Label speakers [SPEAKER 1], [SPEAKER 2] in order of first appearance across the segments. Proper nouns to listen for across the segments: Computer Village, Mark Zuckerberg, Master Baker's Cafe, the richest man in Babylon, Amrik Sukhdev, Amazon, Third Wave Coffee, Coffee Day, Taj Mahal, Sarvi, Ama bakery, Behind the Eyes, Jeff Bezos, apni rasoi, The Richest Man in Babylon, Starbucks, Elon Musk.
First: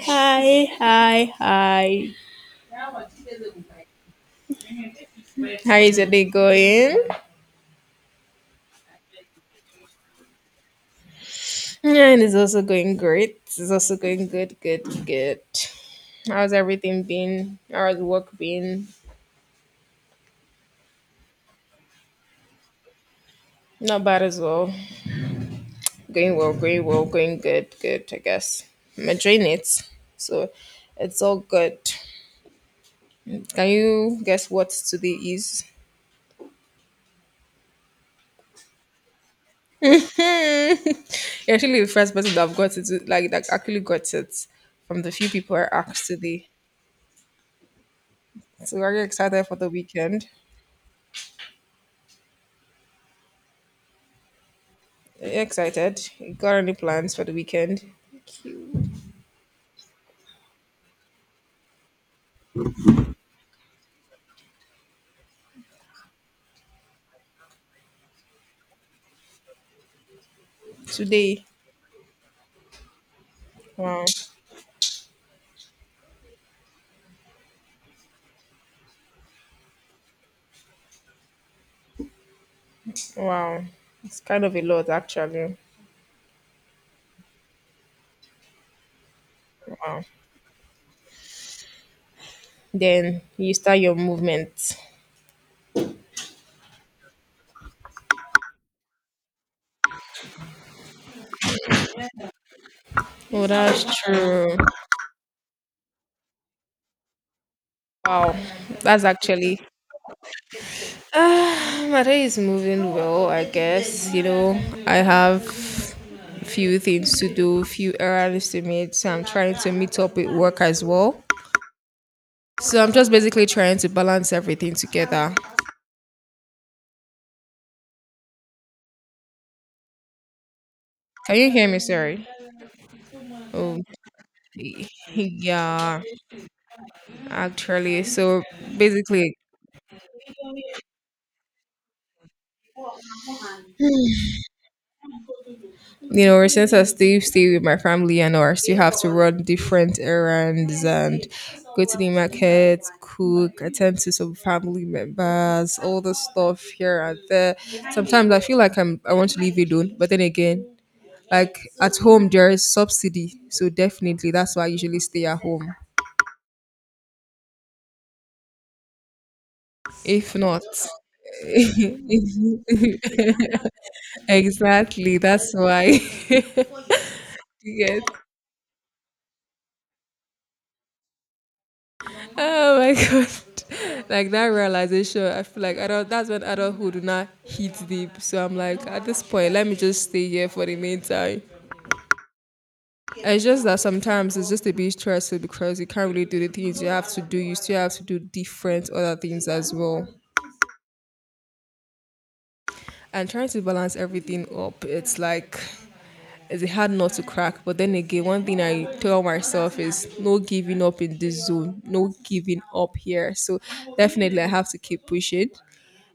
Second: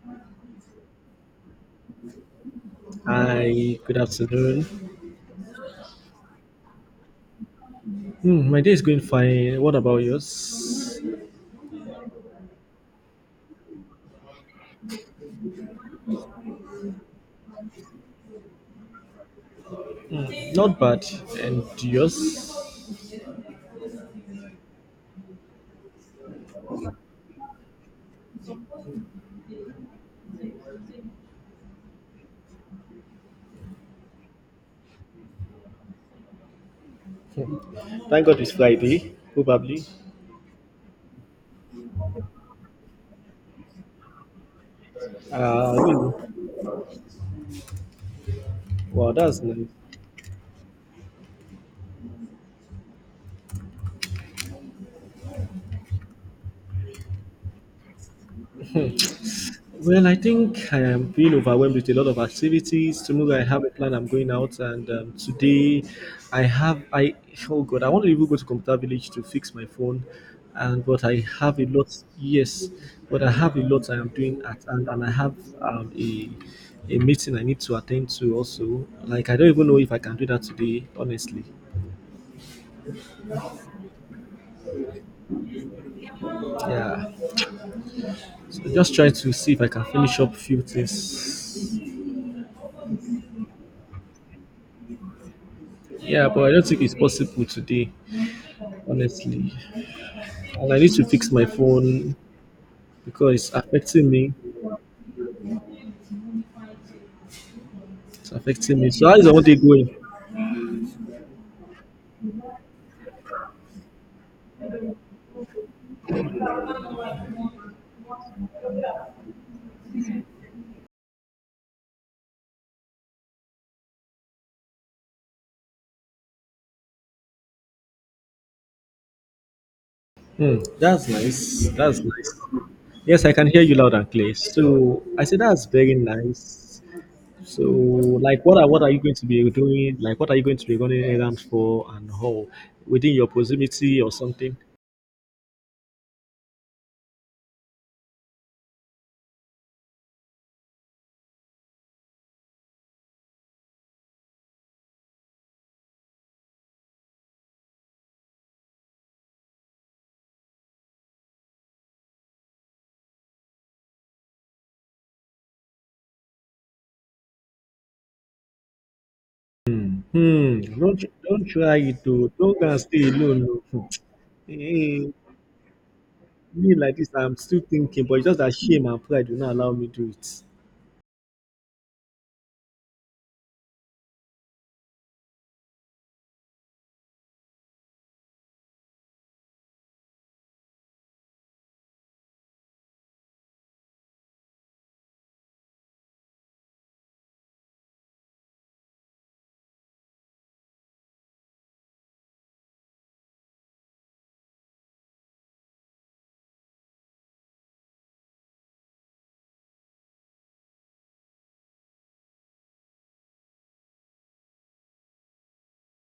[SPEAKER 1] Hi, hi, hi.
[SPEAKER 2] Hi, good afternoon.
[SPEAKER 1] How is your day going?
[SPEAKER 2] My day is going fine. What about yours?
[SPEAKER 1] Yeah, and it's also going great. It's also going good, good, good. How's everything been? How's work been?
[SPEAKER 2] Hmm, not bad. And yours?
[SPEAKER 1] Not bad as well. Going well, going well, going good, good, I guess. I'm enjoying it. So it's all good. Can you guess what today is?
[SPEAKER 2] Thank God it's Friday, probably.
[SPEAKER 1] You're actually the first person that I've got it, like, that actually got it from the few people I asked
[SPEAKER 2] Hmm,
[SPEAKER 1] today. So are you
[SPEAKER 2] wow, that's
[SPEAKER 1] excited for
[SPEAKER 2] nice.
[SPEAKER 1] the weekend? Are you excited? Got any plans for the weekend?
[SPEAKER 2] Well, I think I am being overwhelmed with a lot of activities. Tomorrow I have a plan. I'm going out, and today, I have I oh god, I want to even go to Computer Village to fix my phone, and but I
[SPEAKER 1] Today.
[SPEAKER 2] have a lot. Yes, but I have a lot I
[SPEAKER 1] Wow.
[SPEAKER 2] am doing at and I have a meeting I need to attend to also. Like I don't even know if I can do that today, honestly.
[SPEAKER 1] Wow. It's kind of a lot actually.
[SPEAKER 2] Yeah, so just trying to see if I can
[SPEAKER 1] Wow.
[SPEAKER 2] finish up few things.
[SPEAKER 1] Then you start your movement.
[SPEAKER 2] Yeah, but I don't think it's possible today, honestly. And I need to fix my phone because
[SPEAKER 1] Oh,
[SPEAKER 2] it's
[SPEAKER 1] that's
[SPEAKER 2] affecting me.
[SPEAKER 1] true.
[SPEAKER 2] It's
[SPEAKER 1] Wow.
[SPEAKER 2] affecting me.
[SPEAKER 1] That's
[SPEAKER 2] So how is the whole day
[SPEAKER 1] actually
[SPEAKER 2] going?
[SPEAKER 1] Ah, my day is moving well, I guess. I have few things to do, few errands to meet. So I'm trying to meet up with work as well. So I'm just basically trying to balance everything together.
[SPEAKER 2] That's
[SPEAKER 1] Can you
[SPEAKER 2] nice.
[SPEAKER 1] hear me?
[SPEAKER 2] That's
[SPEAKER 1] Sorry.
[SPEAKER 2] nice. Yes, I can hear you
[SPEAKER 1] Oh,
[SPEAKER 2] loud and clear.
[SPEAKER 1] Y-
[SPEAKER 2] So I said that's very
[SPEAKER 1] Yeah,
[SPEAKER 2] nice. So
[SPEAKER 1] actually. So
[SPEAKER 2] like what are you going to
[SPEAKER 1] basically,
[SPEAKER 2] be doing? Like what are you going to be running errands for, and how within your proximity or something?
[SPEAKER 1] since I still stay with my family and I still have to run different errands and go to the market, cook, attend to some family members, all the stuff here and there. Sometimes I feel like I want to leave alone, but then again, like at home there is subsidy, so definitely that's why I usually stay at home. If
[SPEAKER 2] Hmm.
[SPEAKER 1] not,
[SPEAKER 2] Don't try it to don't go and stay alone. Oh. Eh,
[SPEAKER 1] exactly, that's why.
[SPEAKER 2] me like this, I'm still
[SPEAKER 1] Yes.
[SPEAKER 2] thinking, but it's just that shame and pride will not allow me to do it.
[SPEAKER 1] Oh my god! Like that realization, I feel like adult. That's when adulthood do not hit deep. So I'm like, at this point, let me just stay here for the meantime. It's just that sometimes it's just a bit stressful because you can't really do the things you have to do. You still have to do different other things as well. And trying to balance everything up, it's like it's hard not to crack. But then again, one thing I tell myself is no giving up in this zone, no giving up here. So definitely, I have to keep pushing.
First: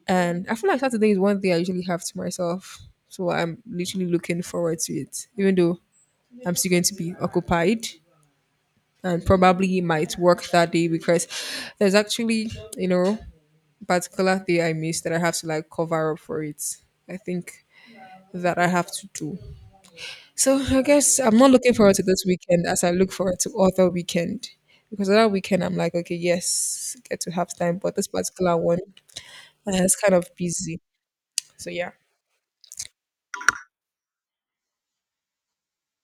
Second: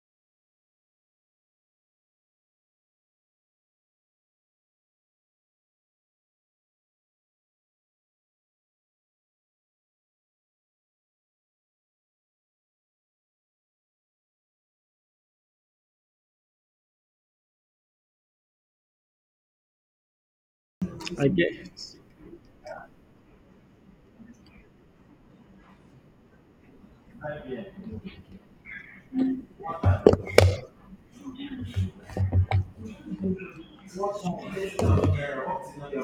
[SPEAKER 1] And I feel like Saturday is one day I usually have to myself. So I'm literally looking forward to it, even though I'm still going to be occupied and probably might work that day because there's actually, you know, particular day I missed that I have to like cover up for it. I think that I have to do. So I guess
[SPEAKER 2] I
[SPEAKER 1] I'm not
[SPEAKER 2] get.
[SPEAKER 1] looking forward to this weekend as I look forward to other weekend. Because other weekend I'm like, okay, yes, get to have time, but this particular one is kind of busy. So yeah.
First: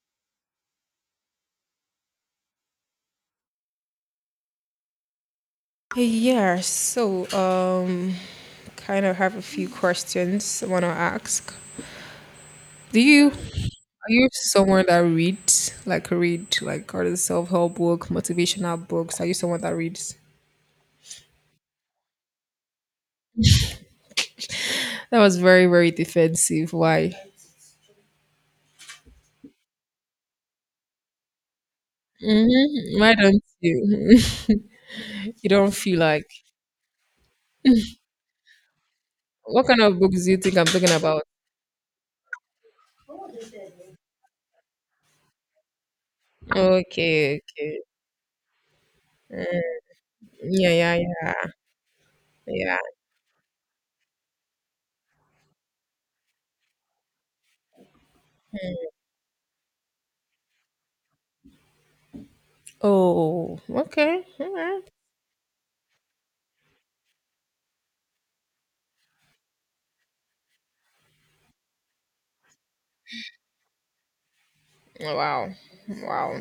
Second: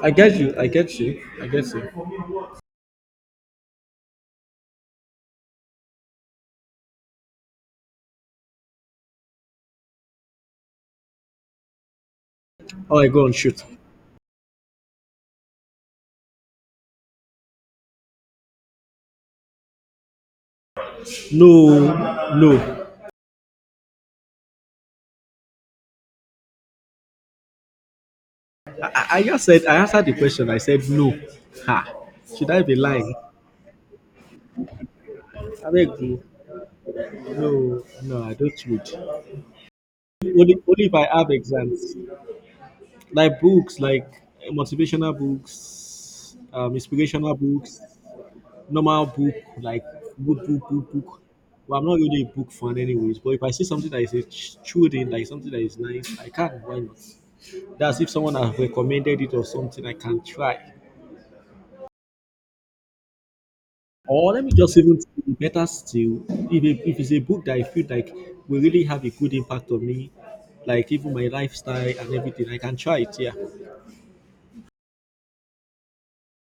[SPEAKER 2] I get you. I get you. I get you.
[SPEAKER 1] Yeah, so kind of have a few questions I want to ask.
[SPEAKER 2] Oh,
[SPEAKER 1] Do
[SPEAKER 2] I go
[SPEAKER 1] you
[SPEAKER 2] on, shoot.
[SPEAKER 1] are you someone that reads like read like or the self-help book, motivational books? Are you someone that reads?
[SPEAKER 2] No, no.
[SPEAKER 1] That was very very defensive. Why?
[SPEAKER 2] I just said I answered the question. I said no. Ha. Should I be
[SPEAKER 1] Hmm.
[SPEAKER 2] lying?
[SPEAKER 1] Why don't you? You
[SPEAKER 2] I
[SPEAKER 1] don't
[SPEAKER 2] beg
[SPEAKER 1] feel
[SPEAKER 2] you.
[SPEAKER 1] like
[SPEAKER 2] No, no, I don't read.
[SPEAKER 1] what kind of books do you
[SPEAKER 2] Only,
[SPEAKER 1] think I'm
[SPEAKER 2] only
[SPEAKER 1] talking
[SPEAKER 2] if I
[SPEAKER 1] about?
[SPEAKER 2] have exams, like books, like motivational books, inspirational
[SPEAKER 1] Okay,
[SPEAKER 2] books,
[SPEAKER 1] okay.
[SPEAKER 2] normal book,
[SPEAKER 1] Mm,
[SPEAKER 2] like good book,
[SPEAKER 1] yeah,
[SPEAKER 2] book,
[SPEAKER 1] yeah,
[SPEAKER 2] book.
[SPEAKER 1] yeah,
[SPEAKER 2] Well, I'm not really a book fan,
[SPEAKER 1] yeah.
[SPEAKER 2] anyways. But if I see something that is a true thing, like something that is nice, I can. Why not? That's if someone has recommended it or something I can try.
[SPEAKER 1] Oh, okay.
[SPEAKER 2] Or let me
[SPEAKER 1] All
[SPEAKER 2] just
[SPEAKER 1] right.
[SPEAKER 2] even think better still, if it's a book that I feel like will really have a good impact on me, like even my lifestyle and everything, I can try it. Yeah.
[SPEAKER 1] Oh, wow. Wow.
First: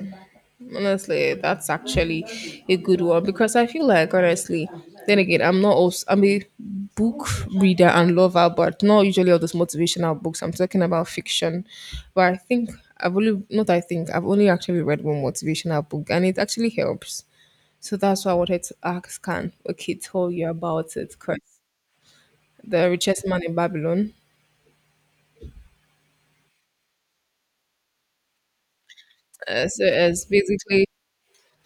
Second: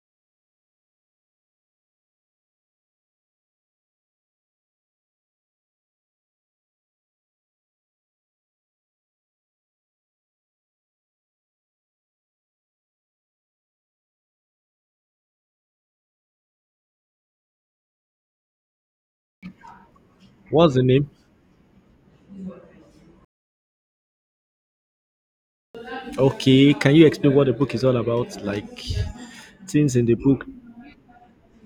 [SPEAKER 1] Honestly, that's actually a good one because I feel like honestly, then again, I'm not also I'm a book reader and lover, but not usually all those motivational books. I'm talking about fiction. But I think I've only not I think I've only actually read one motivational book and it actually helps. So that's why I wanted to ask. Can okay tell you
[SPEAKER 2] What's the
[SPEAKER 1] about
[SPEAKER 2] name?
[SPEAKER 1] it? Because The Richest Man in Babylon.
[SPEAKER 2] Okay. Can you explain what the book is all about? Like
[SPEAKER 1] So
[SPEAKER 2] things in the
[SPEAKER 1] it's
[SPEAKER 2] book.
[SPEAKER 1] basically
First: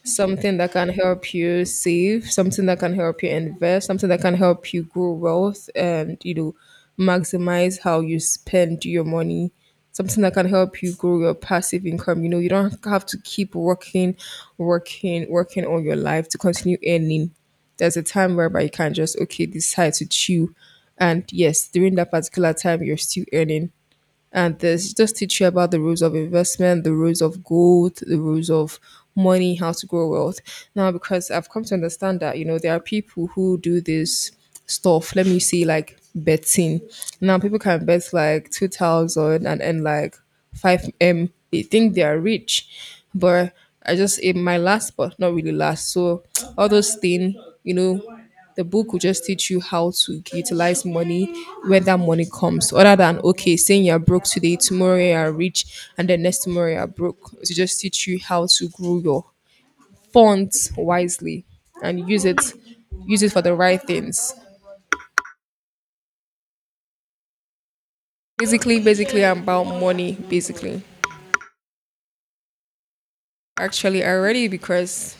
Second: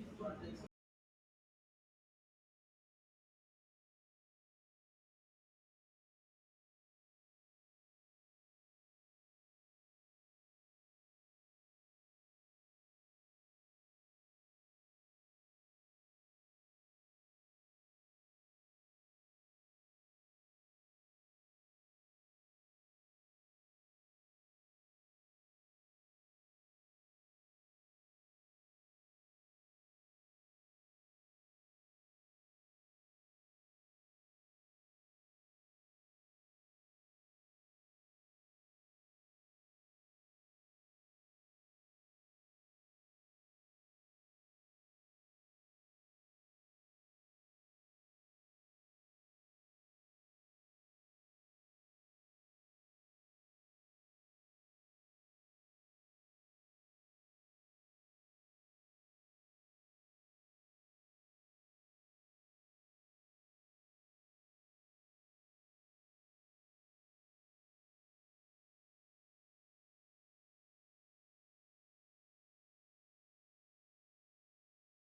[SPEAKER 1] something that can help you save, something that can help you invest, something that can help you grow wealth and, maximize how you spend your money, something that can help you grow your passive income. You know, you don't have to keep working, working, working all your life to continue earning. There's a time whereby you can just, okay, decide to chew. And yes, during that particular time, you're still earning and this just teach you about the rules of investment, the rules of gold, the rules of money, how to grow wealth. Now, because I've come to understand that, there are people who do this stuff. Let me see, like betting. Now, people can bet like 2,000 and earn like 5M. They think they are rich, but I just, in my last, but not really last. So, all those things, you know, the book will just teach you how to utilize money where that money comes, other than okay, saying you're broke today, tomorrow you're rich, and the next tomorrow you're broke. To just teach you how to grow your funds wisely and use it for the right things. Basically, basically I'm about money. Basically. Actually already because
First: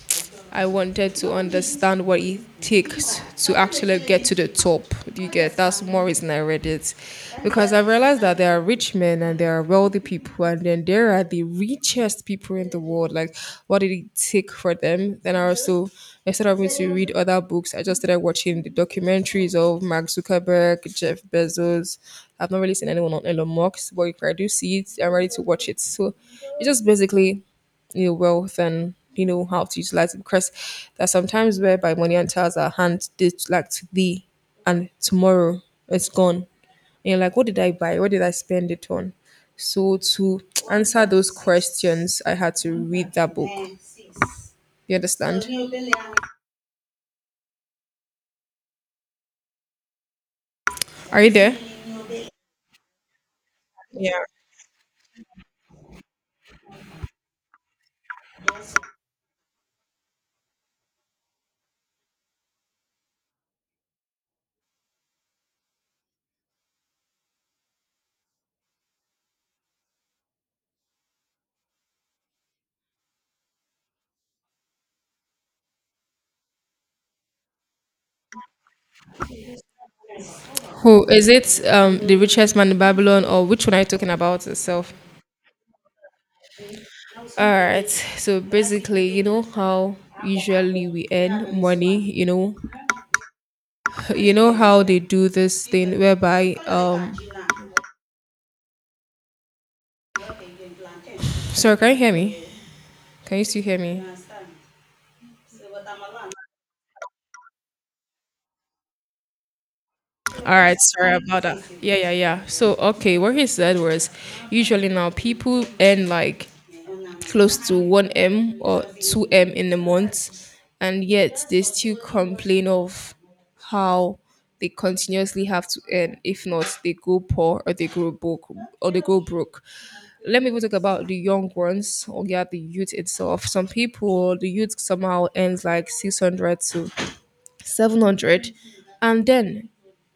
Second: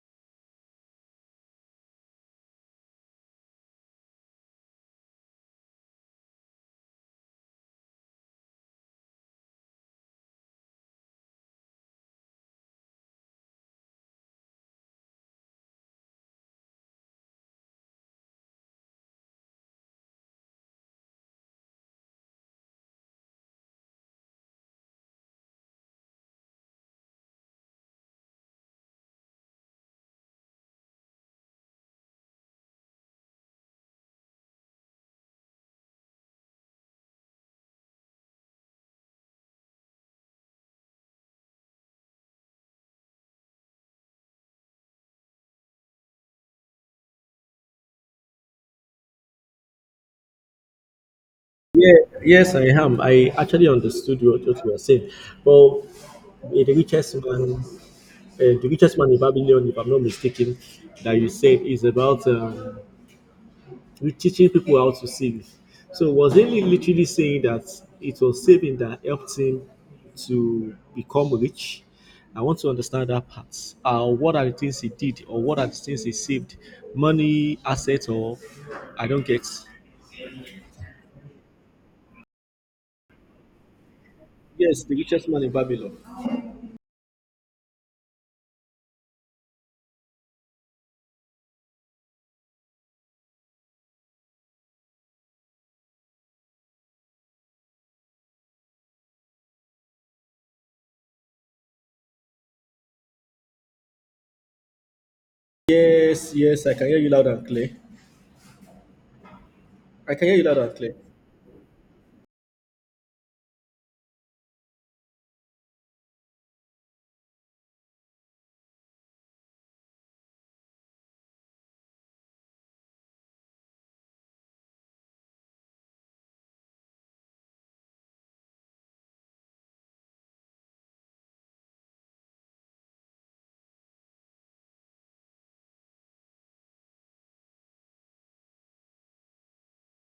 [SPEAKER 1] I wanted to understand what it takes to actually get to the top. You get that's more reason I read it. Because I realized that there are rich men and there are wealthy people and then there are the richest people in the world. Like what did it take for them? Then I also instead of me to read other books, I just started watching the documentaries of Mark Zuckerberg, Jeff Bezos. I've not really seen anyone on Elon Musk, but if I do see it, I'm ready to watch it. So it's just basically wealth and you know how to utilize it because there are sometimes where by money and tells our hand they like today and tomorrow it's gone and you're like what did I buy, what did I spend it on? So to answer those questions I had to read that book, you understand. Are you there?
[SPEAKER 2] Yeah, yes, I am. I actually understood
[SPEAKER 1] Yeah,
[SPEAKER 2] what you were saying. Well, eh, the richest man, uh, the richest man in Babylon, if I'm not mistaken, that you said is about, with teaching people how to save it. So was he literally saying that it was saving that helped him to become rich? I want to understand that part. What are the things he did, or what are the things he saved? Money, assets, or I don't get.
[SPEAKER 1] who is it, The Richest Man in Babylon, or which one are you talking about
[SPEAKER 2] Yes,
[SPEAKER 1] itself?
[SPEAKER 2] the richest man in Babylon.
[SPEAKER 1] All right, so basically you know how usually we earn money. You know how they do this thing whereby sorry, can you hear me? Can you still hear me? All
[SPEAKER 2] Yes, yes, I can hear you loud and clear. I can hear you loud and
[SPEAKER 1] right,
[SPEAKER 2] clear.
[SPEAKER 1] sorry about that. Yeah, yeah, yeah. So, okay, what he said was usually now people earn like close to 1M or 2M in a month, and yet they still complain of how they continuously have to earn. If not, they go poor or they go broke. Let me even talk about the young ones, or yeah, the youth itself. Some people, the youth, somehow earns like 600 to 700, and then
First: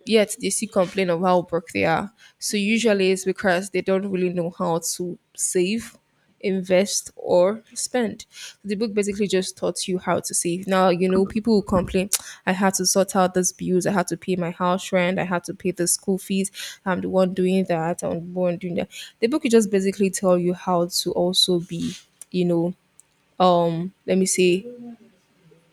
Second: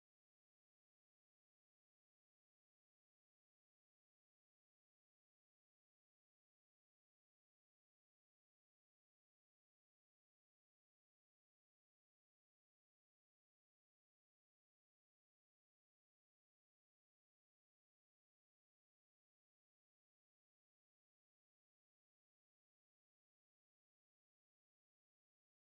[SPEAKER 1] yet they still complain of how broke they are. So usually it's because they don't really know how to save, invest, or spend. So, the book basically just taught you how to save. Now you know people who complain, I had to sort out these bills, I had to pay my house rent, I had to pay the school fees. I'm the one doing that. I'm the one doing that. The book will just basically tell you how to also be, you know, let me say,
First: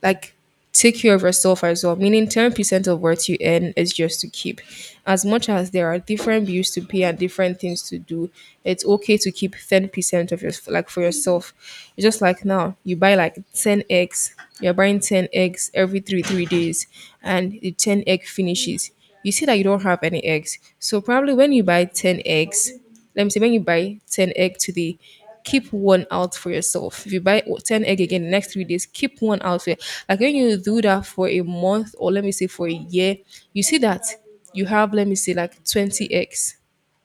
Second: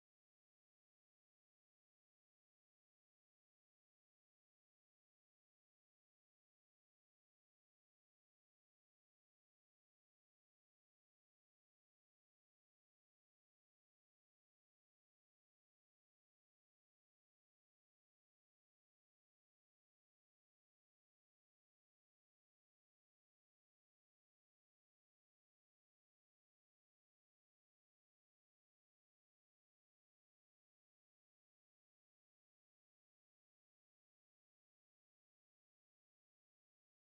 [SPEAKER 1] like, take care of yourself as well, meaning 10% of what you earn is just to keep. As much as there are different bills to pay and different things to do, it's okay to keep 10% of your like for yourself. It's just like now you buy like 10 eggs, you're buying 10 eggs every three days and the 10 egg finishes. You see that you don't have any eggs, so probably when you buy 10 eggs, let me say when you buy 10 egg today, keep one out for yourself. If you buy 10 egg again the next 3 days, keep one out for your- like when you do that for a month, or let me say for a year, you see that you have, let me say, like 20 eggs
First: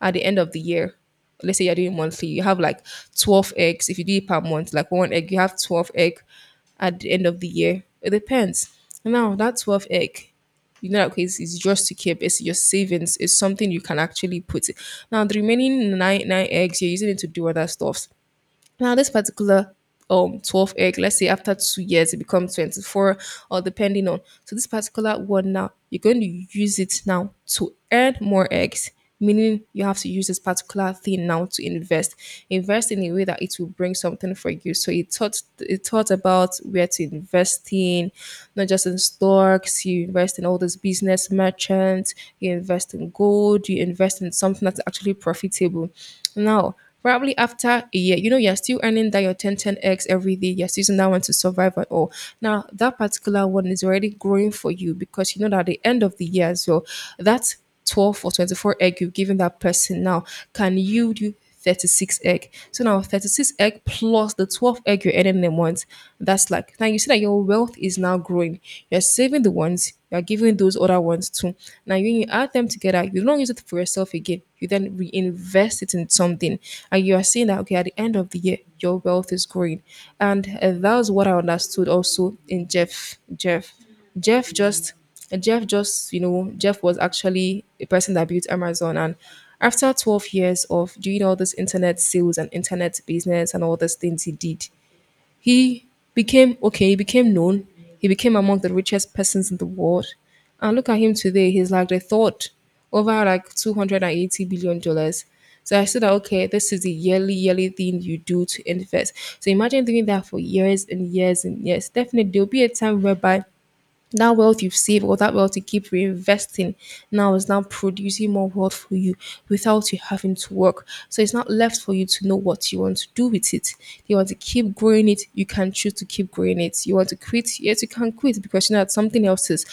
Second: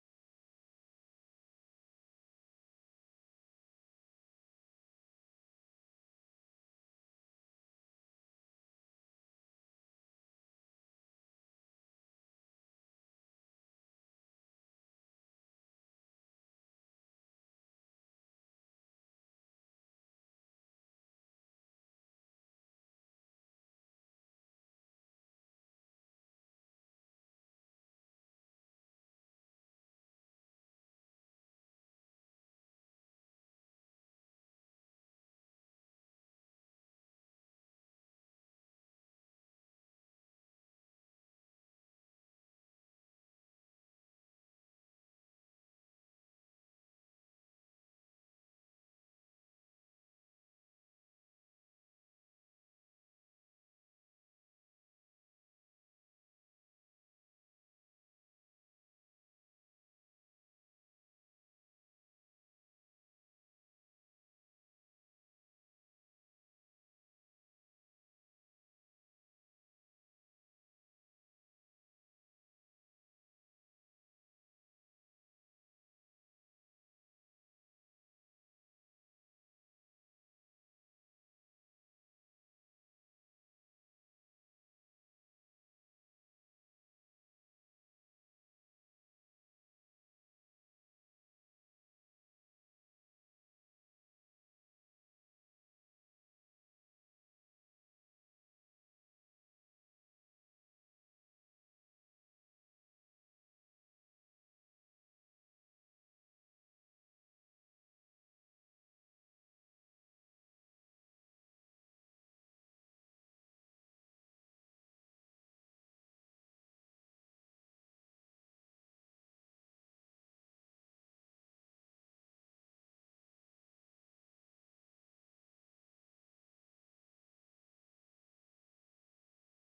[SPEAKER 1] at the end of the year. Let's say you're doing monthly, you have like 12 eggs. If you do it per month, like one egg, you have 12 egg at the end of the year. It depends. Now that 12 egg, okay, it's just to keep, it's your savings, it's something you can actually put it. Now, the remaining nine eggs, you're using it to do other stuff. Now, this particular 12 egg, let's say after 2 years it becomes 24 or depending on. So this particular one now, you're going to use it now to earn more eggs, meaning you have to use this particular thing now to invest. Invest in a way that it will bring something for you. So it taught, it taught about where to invest in, not just in stocks, you invest in all these business merchants, you invest in gold, you invest in something that's actually profitable. Now probably after a year, you're still earning that your ten 10x every day. You're still using that one to survive at all. Now, that particular one is already growing for you because you know that at the end of the year as well, that 12 or 24 egg you've given that person now can yield you 36 egg. So now 36 egg plus the 12 egg you're earning in a month, that's like now you see that your wealth is now growing. You're saving the ones, you are giving those other ones too. Now, when you add them together, you don't use it for yourself again. You then reinvest it in something, and you are seeing that okay, at the end of the year, your wealth is growing, and that was what I understood also in Jeff. Jeff just. Jeff was actually a person that built Amazon. And after 12 years of doing all this internet sales and internet business and all these things he did, he became okay. He became known. He became among the richest persons in the world. And look at him today. He's like the thought over like $280 billion. So I said that okay, this is the yearly thing you do to invest. So imagine doing that for years and years and years. Definitely, there'll be a time whereby that wealth you've saved or that wealth you keep reinvesting now is now producing more wealth for you without you having to work. So it's not left for you to know what you want to do with it. You want to keep growing it, you can choose to keep growing it. You want to quit, yes, you can quit because you know that something else is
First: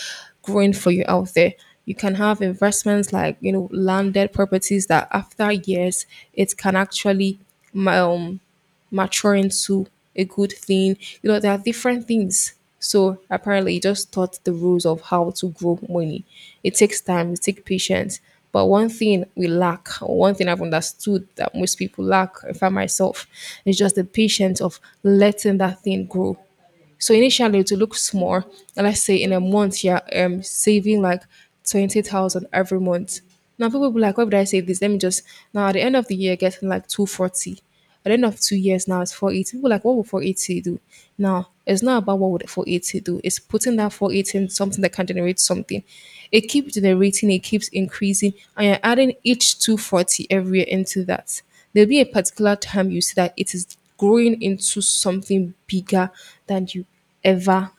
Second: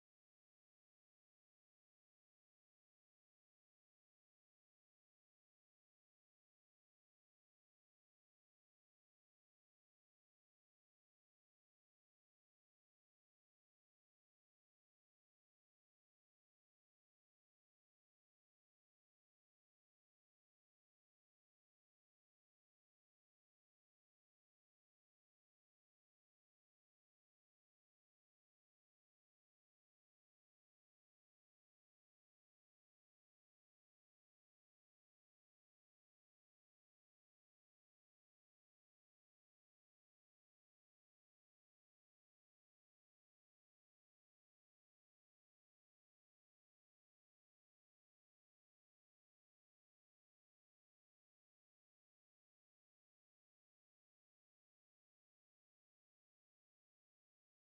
[SPEAKER 1] growing for you out there. You can have investments like you know landed properties that after years it can actually um mature into a good thing. You know, there are different things. So apparently, he just taught the rules of how to grow money. It takes time, it takes patience. But one thing we lack, or one thing I've understood that most people lack, if I myself, is just the patience of letting that thing grow. So initially it will look small. And let's say in a month you're saving like 20,000 every month. Now people will be like, why would I save this? Let me just now at the end of the year getting like 240. At the end of 2 years now it's 480. People are like, what would 480 do? Now it's not about what would 480 do. It's putting that 480 in something that can generate something. It keeps generating, it keeps increasing, and you're adding each 240 every year into that. There'll be a particular time you see that it is growing into something bigger than ever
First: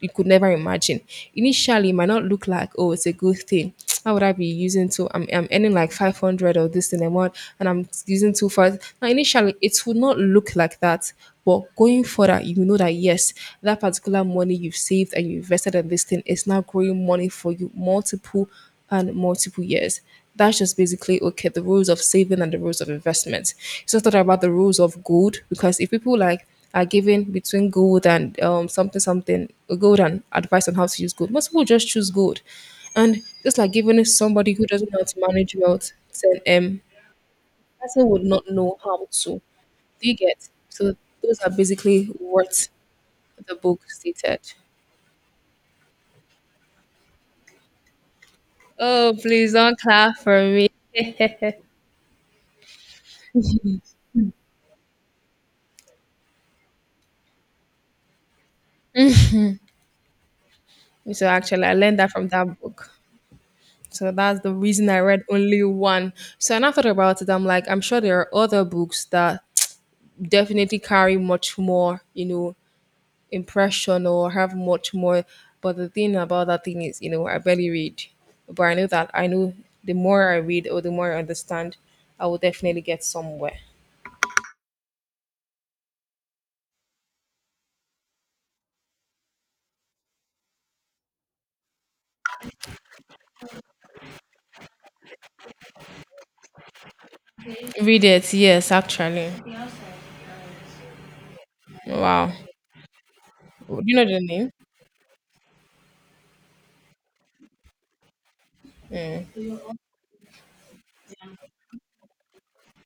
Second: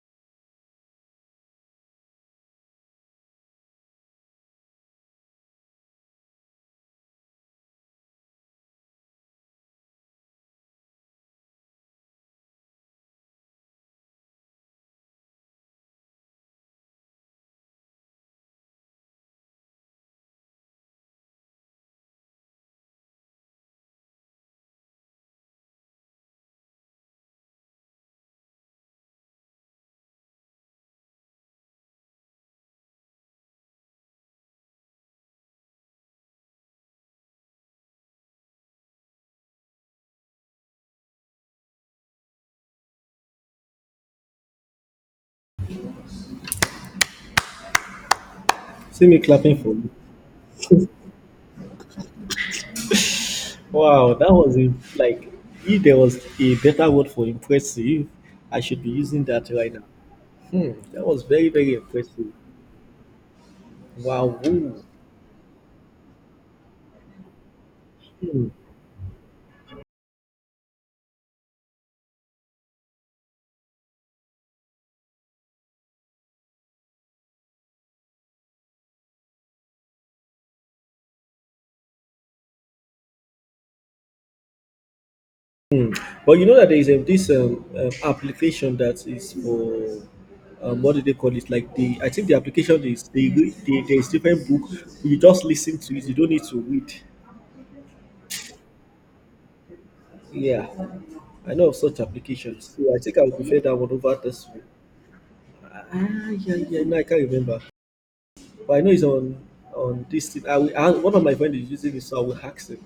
[SPEAKER 1] you could never imagine. Initially, it might not look like, oh, it's a good thing. How would I be using to? I'm earning like 500 or this in a month and I'm using two for. Now, initially, it would not look like that. But going further, you know that yes, that particular money you've saved and you invested in this thing is now growing money for you multiple and multiple years. That's just basically okay the rules of saving and the rules of investment. It's just not about the rules of gold, because if people like are given between gold and something gold and advice on how to use gold, most people just choose gold, and just like giving it somebody who doesn't know how to manage wealth, then person would not know how to. Do you get? So those are basically what the book stated.
[SPEAKER 2] See
[SPEAKER 1] Oh,
[SPEAKER 2] me
[SPEAKER 1] please
[SPEAKER 2] clapping for
[SPEAKER 1] don't
[SPEAKER 2] you.
[SPEAKER 1] clap for me.
[SPEAKER 2] Wow, that was like, if there was a better word for impressive, I should be using that right now. That was
[SPEAKER 1] So
[SPEAKER 2] very,
[SPEAKER 1] actually I
[SPEAKER 2] very
[SPEAKER 1] learned that
[SPEAKER 2] impressive.
[SPEAKER 1] from that book. So
[SPEAKER 2] Wow.
[SPEAKER 1] that's the
[SPEAKER 2] Woo.
[SPEAKER 1] reason I read only one. So and I thought about it, I'm like, I'm sure there are
[SPEAKER 2] Hmm.
[SPEAKER 1] other books that definitely carry much more, you know, impression or have much more. But the thing about that thing is, you know, I barely read. But I know that I know the more I read or the more I understand, I will definitely get somewhere.
[SPEAKER 2] Hmm. But you know that there is this application that is for, what do they call it? Like the I think the application is, they, re- they there is different book. You just listen to it. You don't need to read.
[SPEAKER 1] Read it, yes, actually.
[SPEAKER 2] Yeah, I know of such
[SPEAKER 1] Wow.
[SPEAKER 2] applications. So I think I would prefer that
[SPEAKER 1] Do
[SPEAKER 2] one
[SPEAKER 1] you know
[SPEAKER 2] over
[SPEAKER 1] the
[SPEAKER 2] this
[SPEAKER 1] name?
[SPEAKER 2] one. Ah, yeah, yeah. No, I can't remember. But I know it's on this thing. One of my friends is using it, so I will ask him.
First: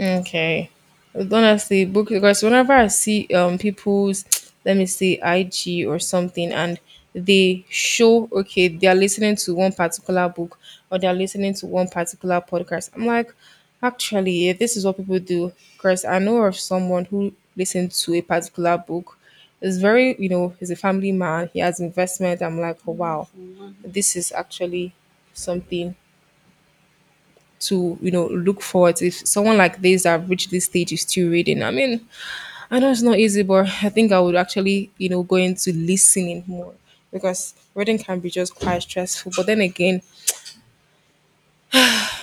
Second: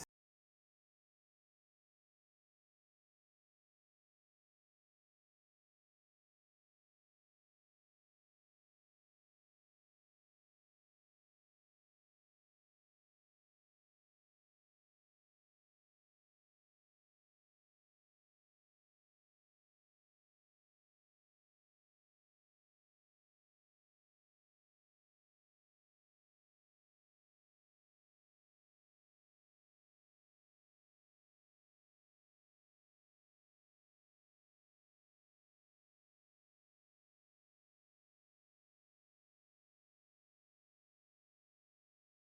[SPEAKER 1] Okay. But honestly, book because whenever I see people's let me say IG or something, and they show okay they are listening to one particular book or they are listening to one particular podcast. I'm like, actually, yeah, this is what people do. Because I know of someone who listened to a particular book. It's very you know he's a family man. He has investment. I'm like, oh, wow, this is actually something to you know look forward, if someone like this that have reached this stage is still reading. I mean, I know it's not easy, but I think I would actually, you know, go into listening more, because reading can be just quite stressful, but then again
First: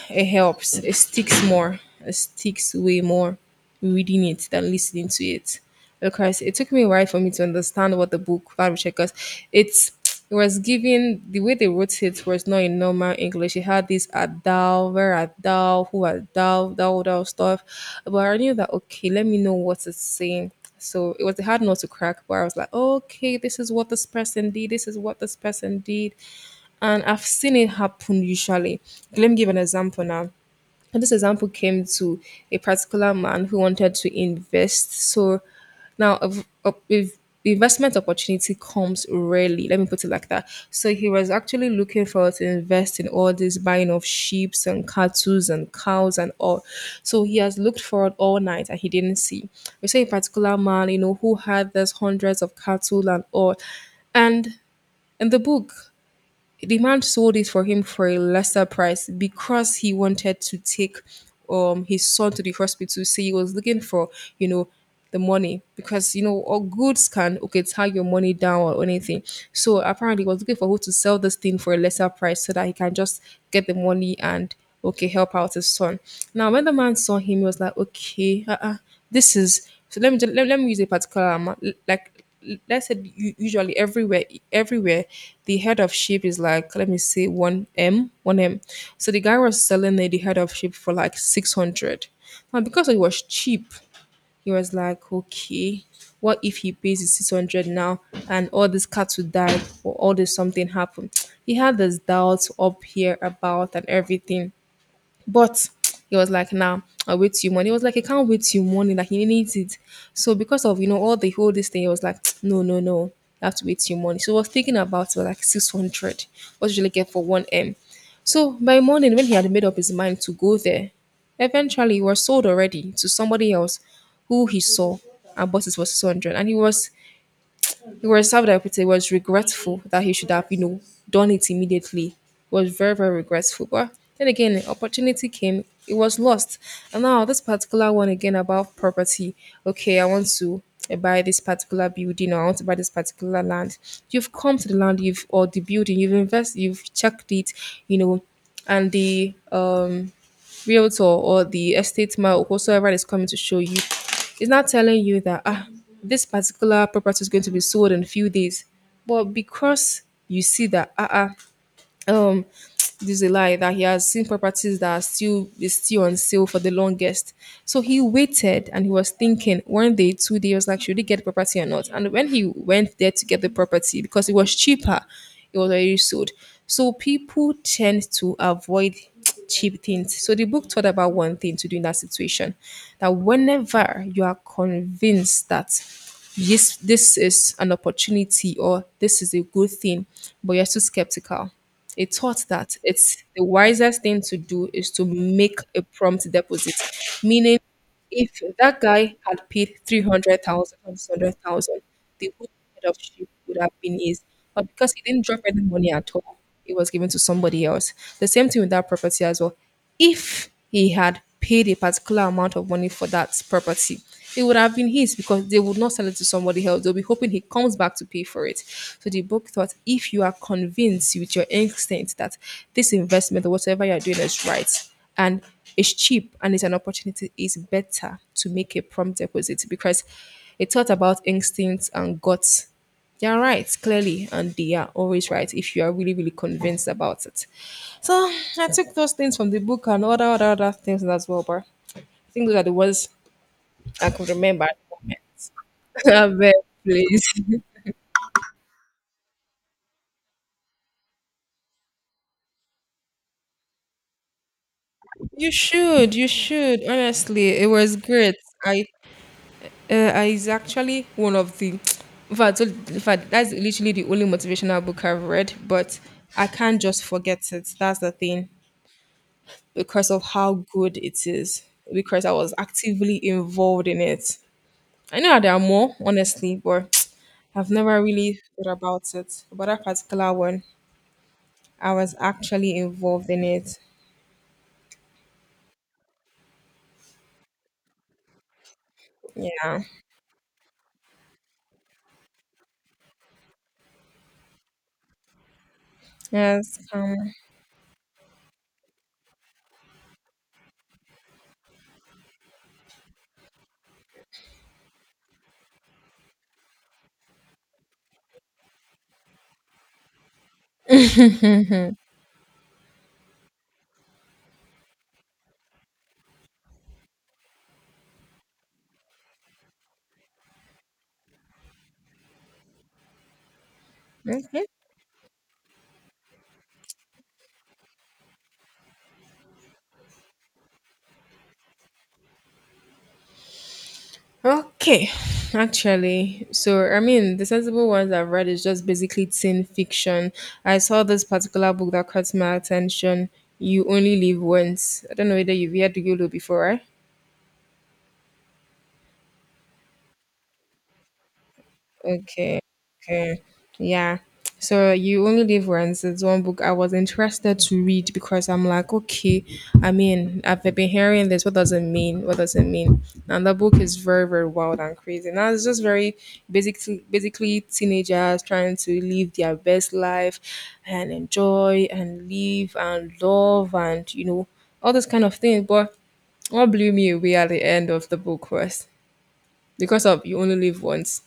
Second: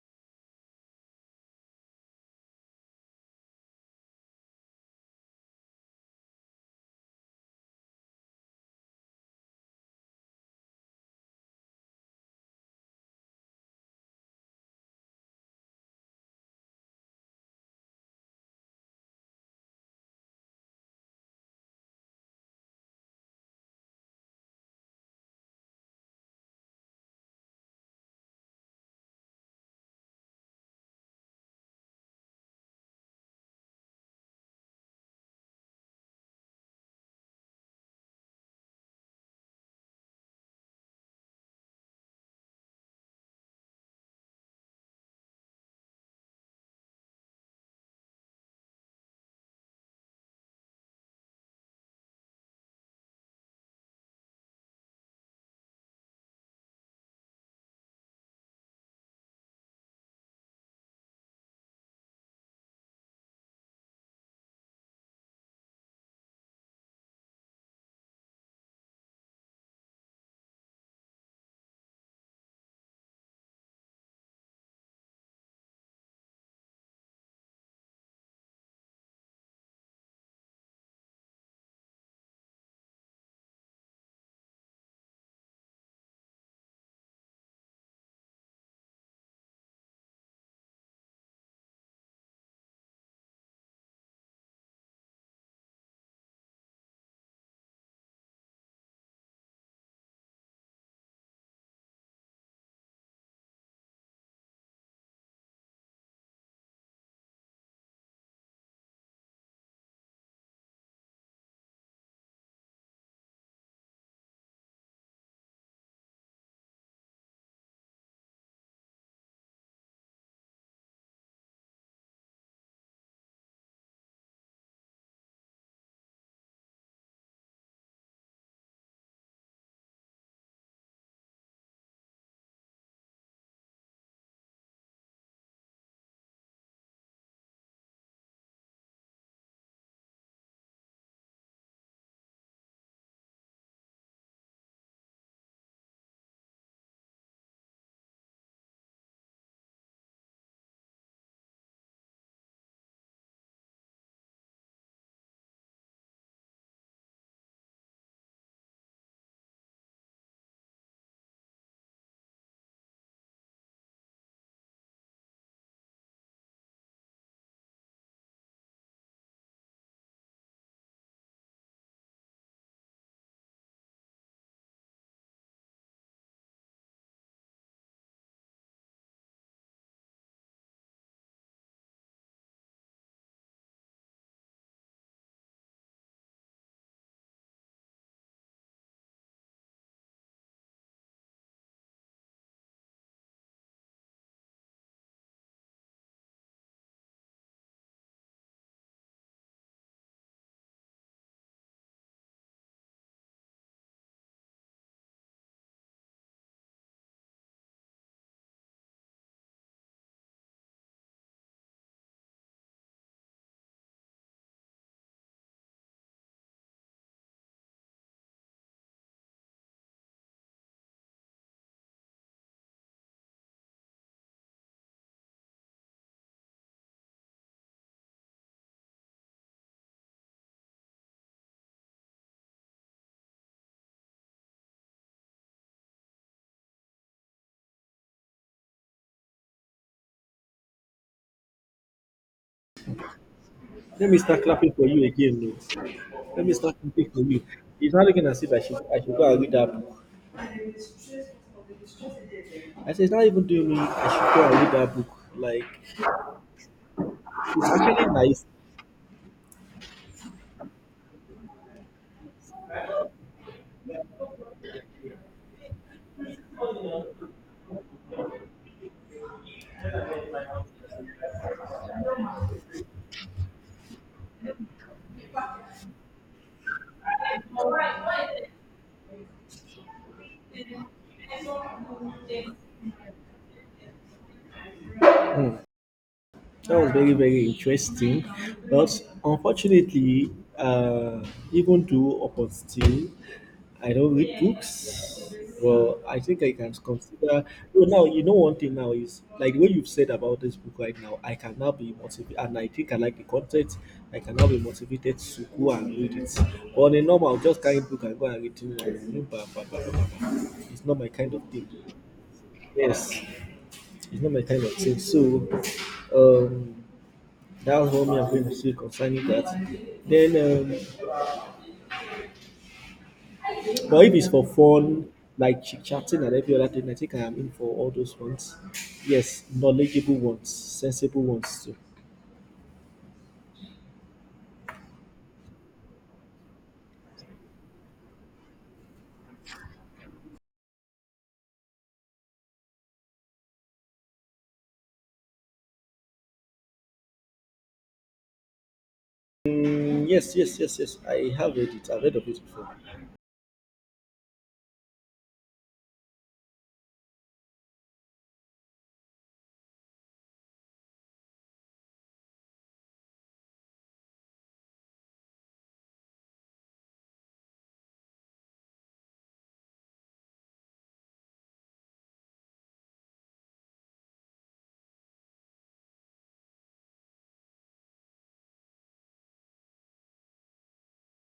[SPEAKER 1] it helps. It sticks more. It sticks way more reading it than listening to it. Because it took me a while for me to understand what the book value checkers. It's it was given the way they wrote it was not in normal English. It had this adal, where adal, who adal, that all that stuff. But I knew that okay, let me know what it's saying. So it was hard not to crack, but I was like, okay, this is what this person did, this is what this person did. And I've seen it happen usually. Let me give an example now, and this example came to a particular man who wanted to invest. So now, if investment opportunity comes rarely, let me put it like that. So he was actually looking for to invest in all this buying of sheep and cattle and cows and all. So he has looked for it all night and he didn't see. We saw a particular man, you know, who had this hundreds of cattle and all. And in the book, the man sold it for him for a lesser price because he wanted to take his son to the hospital. So he was looking for, you know, the money because you know all goods can okay tag your money down or anything. So apparently he was looking for who to sell this thing for a lesser price so that he can just get the money and okay help out his son. Now when the man saw him, he was like, okay, uh-uh, this is so let me let me use a particular amount like let's say usually everywhere the head of sheep is like let me see 1M so the guy was selling it, the head of sheep for like 600. Now because it was cheap he was like okay what if he pays his 600 now and all these cats would die or all this something happened. He had this doubts up here about and everything, but he was like, nah, I'll wait till morning. He was like, I can't wait till morning. Like, he needs it. So because of, you know, all the whole this thing, he was like, no, no, no. I have to wait till morning. So I was thinking about like 600. What usually get for 1M. So by morning, when he had made up his mind to go there, eventually he was sold already to somebody else who he saw and bought it for 600. And he was served up with it, was regretful that he should have, you know, done it immediately. Was very, very regretful. But then again, opportunity came, it was lost. And now this particular one again about property. Okay, I want to buy this particular building or I want to buy this particular land. You've come to the land you've or the building, you've invested, you've checked it, you know, and the realtor or the estate man, or whosoever is coming to show you, is not telling you that ah, this particular property is going to be sold in a few days. But because you see that um this is a lie that he has seen properties that are still on sale for the longest. So he waited and he was thinking one day, 2 days, he was like, should he get the property or not? And when he went there to get the property, because it was cheaper, it was already sold. So people tend to avoid cheap things. So the book taught about one thing to do in that situation that whenever you are convinced that this is an opportunity or this is a good thing, but you're too skeptical. A thought that it's the wisest thing to do is to make a prompt deposit, meaning if that guy had paid 300,000 or 600,000, the whole head of sheep would have been his. But because he didn't drop any money at all, it was given to somebody else. The same thing with that property as well. If he had paid a particular amount of money for that property, it would have been his because they would not sell it to somebody else. They'll be hoping he comes back to pay for it. So the book thought if you are convinced with your instinct that this investment or whatever you're doing is right, and it's cheap and it's an opportunity. It's better to make a prompt deposit because it taught about instincts and guts. They are right, clearly, and they are always right if you are really, really convinced about it. So I took those things from the book and other things as well, but I think those are the ones
[SPEAKER 2] Let
[SPEAKER 1] I
[SPEAKER 2] me
[SPEAKER 1] could
[SPEAKER 2] start
[SPEAKER 1] remember
[SPEAKER 2] clapping
[SPEAKER 1] at
[SPEAKER 2] for
[SPEAKER 1] the
[SPEAKER 2] you again. No.
[SPEAKER 1] moment. I
[SPEAKER 2] Let me
[SPEAKER 1] beg,
[SPEAKER 2] start clapping for you.
[SPEAKER 1] please.
[SPEAKER 2] He's not looking as if I should go and read that book. I said it's not even doing me, I should go and read that book.
[SPEAKER 1] You
[SPEAKER 2] Like
[SPEAKER 1] should, you should. Honestly,
[SPEAKER 2] it's
[SPEAKER 1] it was
[SPEAKER 2] actually
[SPEAKER 1] great.
[SPEAKER 2] nice.
[SPEAKER 1] I is actually one of the. In fact, that's literally the only motivational book I've read, but I can't just forget it. That's the thing because of how good it is. Because I was actively involved in it. I know there are more, honestly, but I've never really thought about it. But that particular one, I was actually involved in it.
[SPEAKER 2] Hmm. That was very, very interesting. But
[SPEAKER 1] Yeah.
[SPEAKER 2] unfortunately, uh, even though upon still, I don't read books. Well, I think I can
[SPEAKER 1] Yes.
[SPEAKER 2] consider. No, now you know one thing now is like what you've said about this book right now. I can now be motivated, and I think I like the content. I can now be motivated to go and read it. But on a normal, I'll just carry book and go and read it. Like, bah, bah, bah, bah, bah, bah. It's not my kind of thing. Yes, it's not my kind of thing. So, um, that was what me I'm going to say concerning that. Then, but if it's for
[SPEAKER 1] Okay.
[SPEAKER 2] fun, like chit chatting and every other thing, I think I am in for all those ones. Yes, knowledgeable ones, sensible ones too.
[SPEAKER 1] Okay, actually, so I mean, the sensible ones I've read is just basically teen fiction. I saw this particular book that caught my attention. You only live once. I don't know whether you've heard Yolo before, right?
[SPEAKER 2] Mm, yes, yes, yes, yes. I have read it. I've read of it
[SPEAKER 1] Okay,
[SPEAKER 2] before.
[SPEAKER 1] okay, yeah. So you only live once. It's one book I was interested to read because I'm like, okay, I mean, I've been hearing this. What does it mean? What does it mean? And the book is very, very wild and crazy. Now it's just very basically teenagers trying to live their best life and enjoy and live and love, and all this kind of thing. But what blew me away at the end of the book was, because of you only live once,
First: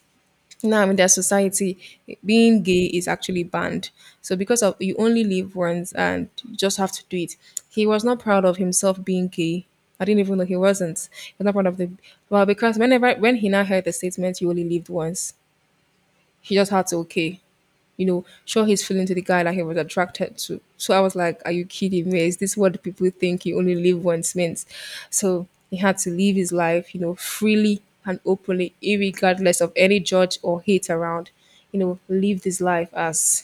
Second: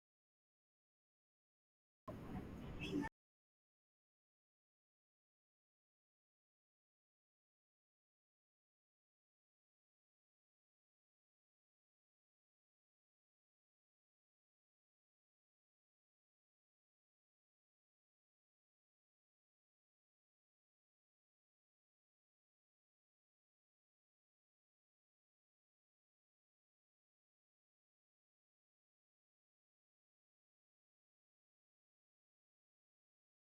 [SPEAKER 1] now in their society, being gay is actually banned. So because of you only live once and you just have to do it, he was not proud of himself being gay. I didn't even know he was not proud of the, well, because when he now heard the statement you only lived once, he just had to, okay, show his feeling to the guy that he was attracted to. So I was like, are you kidding me? Is this what the people think you only live once means? So he had to live his life, freely and openly, irregardless of any judge or hate around, live his life as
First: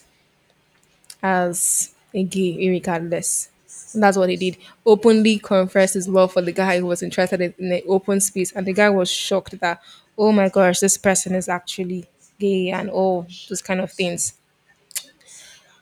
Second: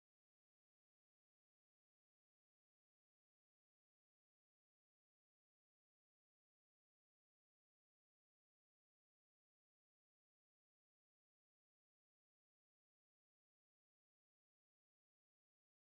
[SPEAKER 1] as a gay, irregardless. And that's what he did. Openly confessed his love for the guy who was interested in the open space. And the guy was shocked that, oh my gosh, this person is actually gay and all those kind of things.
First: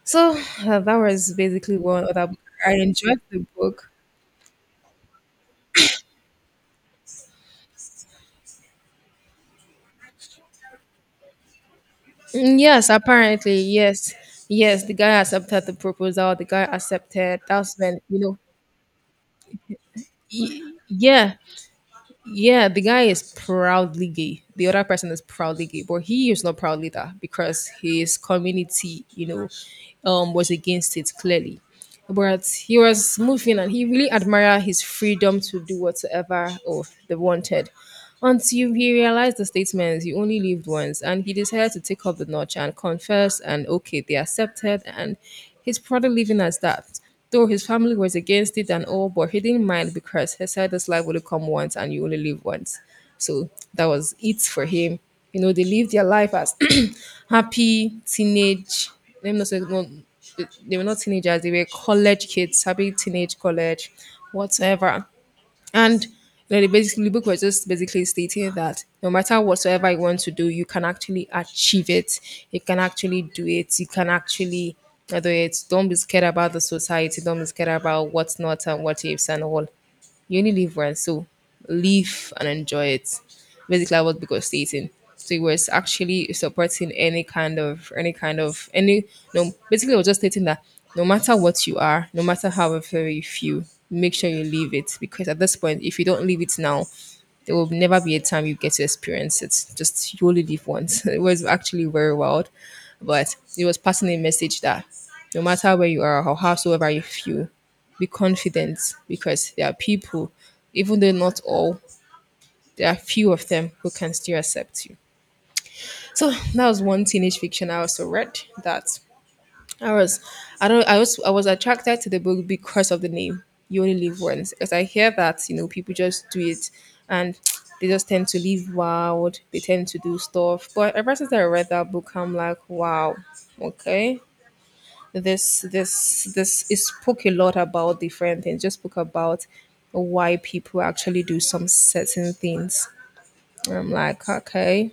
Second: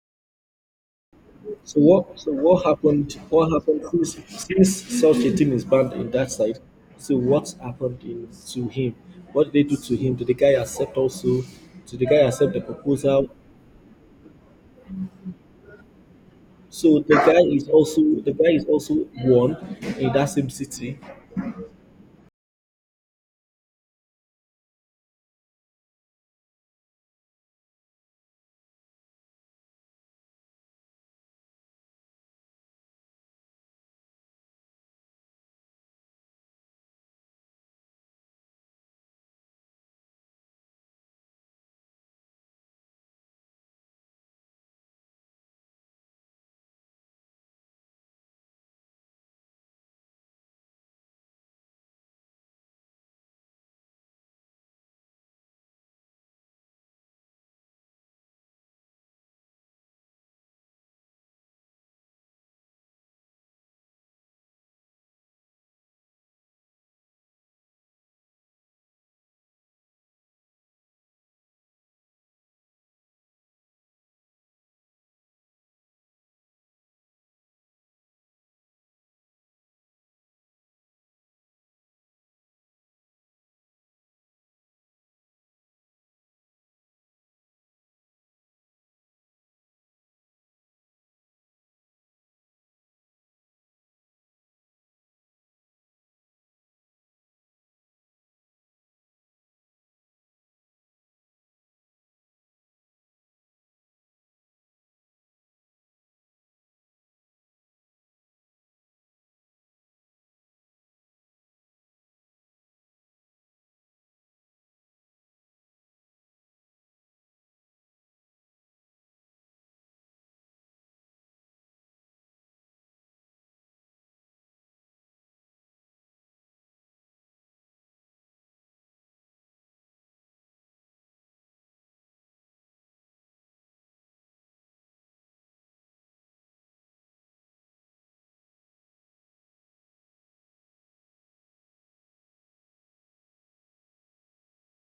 [SPEAKER 1] So that was basically
[SPEAKER 2] So
[SPEAKER 1] one
[SPEAKER 2] what?
[SPEAKER 1] other
[SPEAKER 2] So
[SPEAKER 1] book.
[SPEAKER 2] what
[SPEAKER 1] I
[SPEAKER 2] happened?
[SPEAKER 1] enjoyed the
[SPEAKER 2] What
[SPEAKER 1] book.
[SPEAKER 2] happened since such a thing is banned in that side? So what happened in, to him? What did they do to him? Did the guy accept also? Did the guy accept
[SPEAKER 1] Mm,
[SPEAKER 2] the
[SPEAKER 1] yes,
[SPEAKER 2] proposal?
[SPEAKER 1] apparently, yes, yes. The guy accepted the proposal. The guy
[SPEAKER 2] So the guy
[SPEAKER 1] accepted.
[SPEAKER 2] is
[SPEAKER 1] That's
[SPEAKER 2] also
[SPEAKER 1] when you
[SPEAKER 2] the
[SPEAKER 1] know.
[SPEAKER 2] guy is also one in that same
[SPEAKER 1] y-
[SPEAKER 2] city.
[SPEAKER 1] Yeah, yeah. The guy is proudly gay. The other person is proudly gay, but he is not proudly that because his community, was against it clearly. But he was moving and he really admired his freedom to do whatever, oh, they wanted. Until he realized the statement, you only lived once, and he decided to take up the notch and confess, and okay, they accepted, and he's probably living as that. Though his family was against it and all, but he didn't mind because he said this life would come once and you only live once. So that was it for him. You know, they lived their life as happy teenage. Let me not say, no, they were not teenagers. They were college kids, happy teenage college, whatever. And you know, the book was just basically stating that no matter whatsoever you want to do, you can actually achieve it. You can actually do it. You can actually. Do it. Don't be scared about the society, don't be scared about what's not and what ifs and all. You only live once, so live and enjoy it. Basically, I was because stating. So it was actually supporting any kind of any kind of any, no, basically I was just stating that no matter what you are, no matter how very few, make sure you live it because at this point if you don't live it now, there will never be a time you get to experience it. Just you only live once. It was actually very wild, but it was passing a message that no matter where you are or howsoever you feel, be confident because there are people, even though not all, there are few of them who can still accept you. So that was one teenage fiction I also read that I was I don't I was attracted to the book because of the name. You only live once. Because I hear that, people just do it and they just tend to live wild, they tend to do stuff. But ever since I read that book, I'm like, wow, okay, this it spoke a lot about different things, just spoke about why people actually do some certain things. I'm like, okay,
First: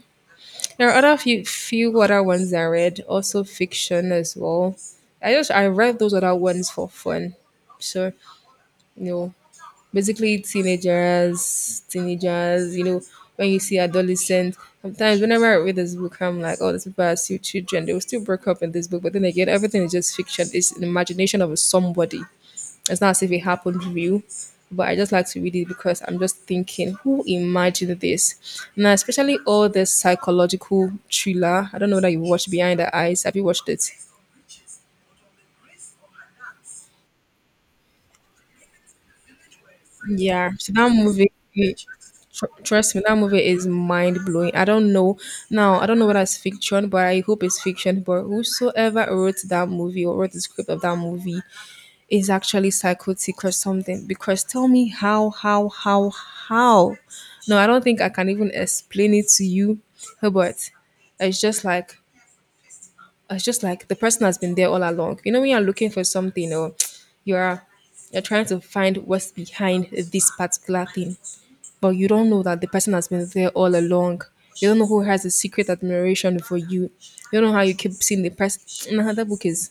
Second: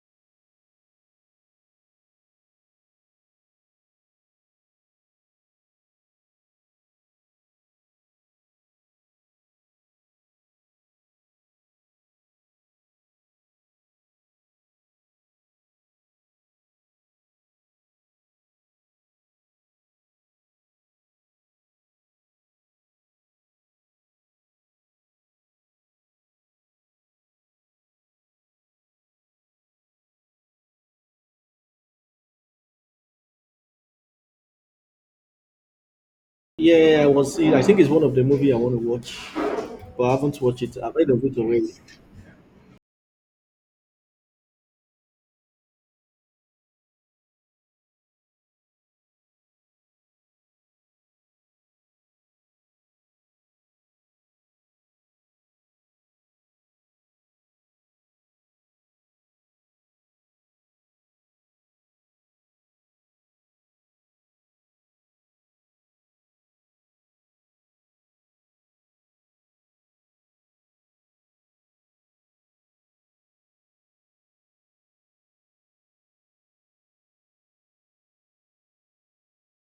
[SPEAKER 1] there are other few other ones I read also, fiction as well. I read those other ones for fun. So, you know, basically teenagers, teenagers, you know, when you see adolescents, sometimes whenever I read this book, I'm like, oh, these people are still children. They will still break up in this book. But then again, everything is just fiction. It's an imagination of somebody. It's not as if it happened real. But I just like to read it because I'm just thinking, who imagined this? Now, especially all this psychological thriller. I don't know that you watched Behind the Eyes. Have you watched it?
[SPEAKER 2] Yeah, I was seeing. I think it's one of the movie I want to watch, but I haven't
[SPEAKER 1] Yeah.
[SPEAKER 2] watched
[SPEAKER 1] So
[SPEAKER 2] it.
[SPEAKER 1] that
[SPEAKER 2] I've heard of
[SPEAKER 1] movie,
[SPEAKER 2] it already.
[SPEAKER 1] trust me, that movie is mind blowing. I don't know now. I don't know whether it's fiction, but I hope it's fiction. But whosoever wrote that movie or wrote the script of that movie is actually psychotic or something. Because tell me how, how? No, I don't think I can even explain it to you. But it's just like it's just like the person has been there all along. You know, when you're looking for something or you're you're trying to find what's behind this particular thing, but you don't know that the person has been there all along. You don't know who has a secret admiration for you. You don't know how you keep seeing the person. Nah, that book is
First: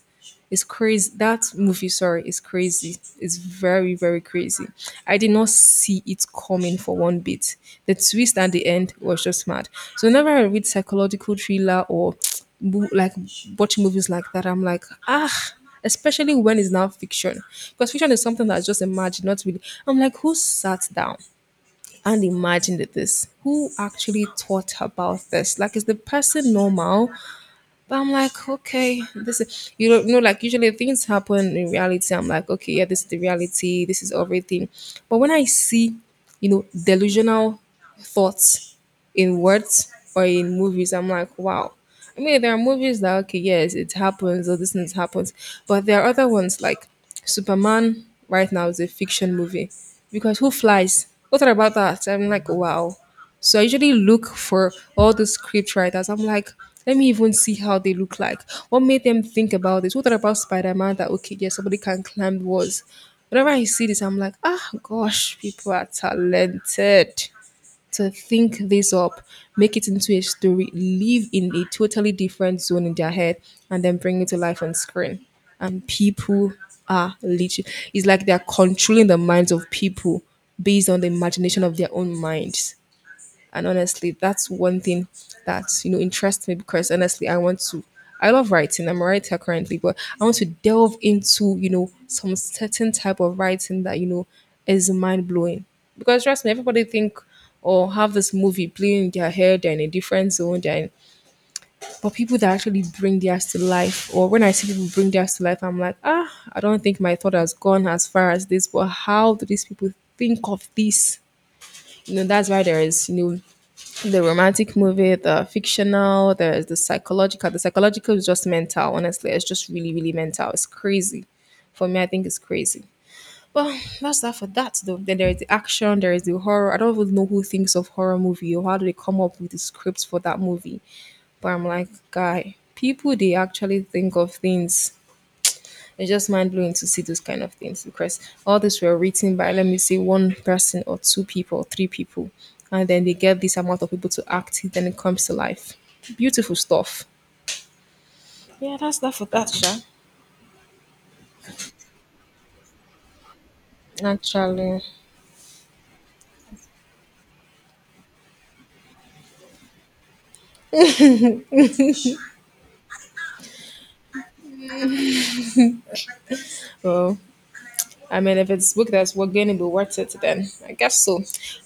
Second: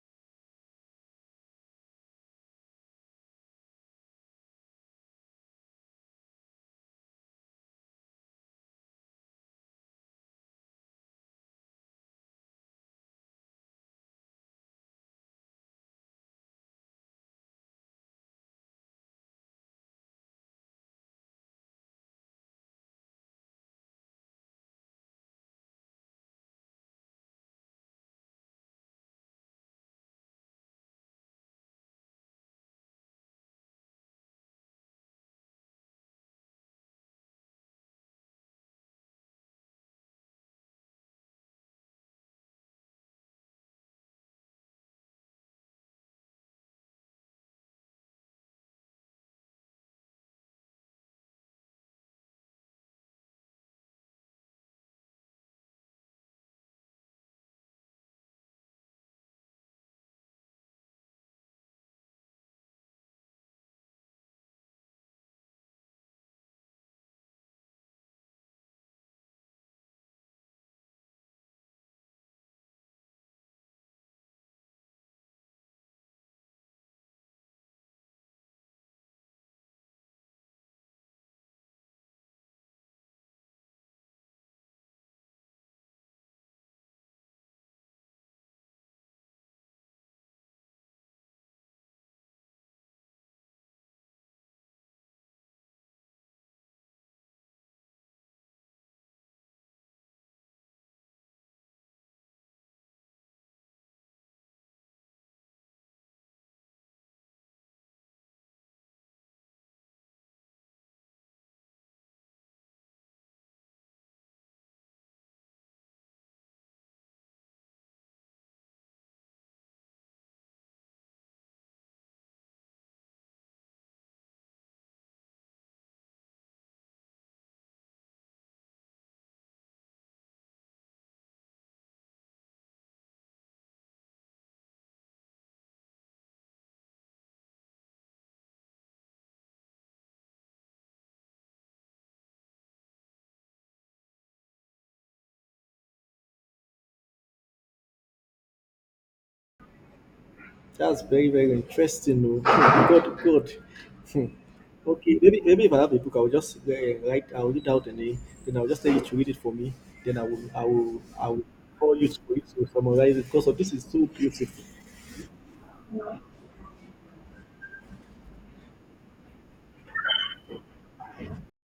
[SPEAKER 1] is crazy. That movie, sorry, is crazy. It's very, very crazy. I did not see it coming for one bit. The twist at the end was just mad. So whenever I read psychological thriller or like watch movies like that, I'm like, ah, especially when it's now fiction. Because fiction is something that's just imagined, not really. I'm like, who sat down and imagined this? Who actually thought about this? Like, is the person normal? But I'm like, okay, this is, you don't know, like usually things happen in reality. I'm like, okay, yeah, this is the reality, this is everything. But when I see, you know, delusional thoughts in words or in movies, I'm like, wow. I mean, there are movies that okay, yes, it happens or this thing happens, but there are other ones like Superman. Right now is a fiction movie, because who flies? What about that? I'm like, wow. So I usually look for all the script writers. I'm like, let me even see how they look like. What made them think about this? What about Spider Man, that okay, yes, somebody can climb walls? Whenever I see this, I'm like, ah, gosh, people are talented to think this up, make it into a story, live in a totally different zone in their head, and then bring it to life on screen. And people are literally, it's like they're controlling the minds of people based on the imagination of their own minds. And honestly, that's one thing that interests me, because honestly, I want to. I love writing. I'm a writer currently, but I want to delve into, some certain type of writing that is mind blowing. Because trust me, everybody think or have this movie playing in their head, they're in a different zone, they're in, but people that actually bring theirs to life, or when I see people bring theirs to life, I'm like, ah, I don't think my thought has gone as far as this, but how do these people think of this? You know, that's why there is, the romantic movie, the fictional, there's the psychological. The psychological is just mental, honestly. It's just really, really mental. It's crazy. For me, I think it's crazy. Well, that's that for that though. Then there is the action, there is the horror. I don't even know who thinks of horror movie or how do they come up with the scripts for that movie. But I'm like, guy, people, they actually think of things. It's just mind blowing to see those kind of things, because all these were written by, let me say, one person or two people, three people, and then they get this amount of people to act it, then it comes to life. Beautiful stuff. But that's sure.
[SPEAKER 2] That's very, very interesting. Oh. Good, good. Hmm.
[SPEAKER 1] Naturally.
[SPEAKER 2] Okay, maybe if I have a book, I will just write. I will read out the name. Then I will just tell you to read it for me. Then I will call you read, to summarize it because of this is so beautiful.
[SPEAKER 1] Well, I mean, if it's book that's we're going to be worth it, then I guess so.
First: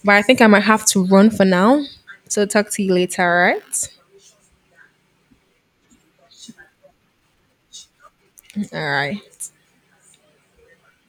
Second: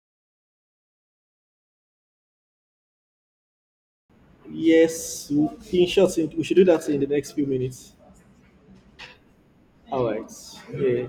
[SPEAKER 1] But I think I might have to run for now. So talk to you later, all right?
[SPEAKER 2] Yes, in short, we should do that in the next few minutes.
[SPEAKER 1] All right.
[SPEAKER 2] All right. Yeah.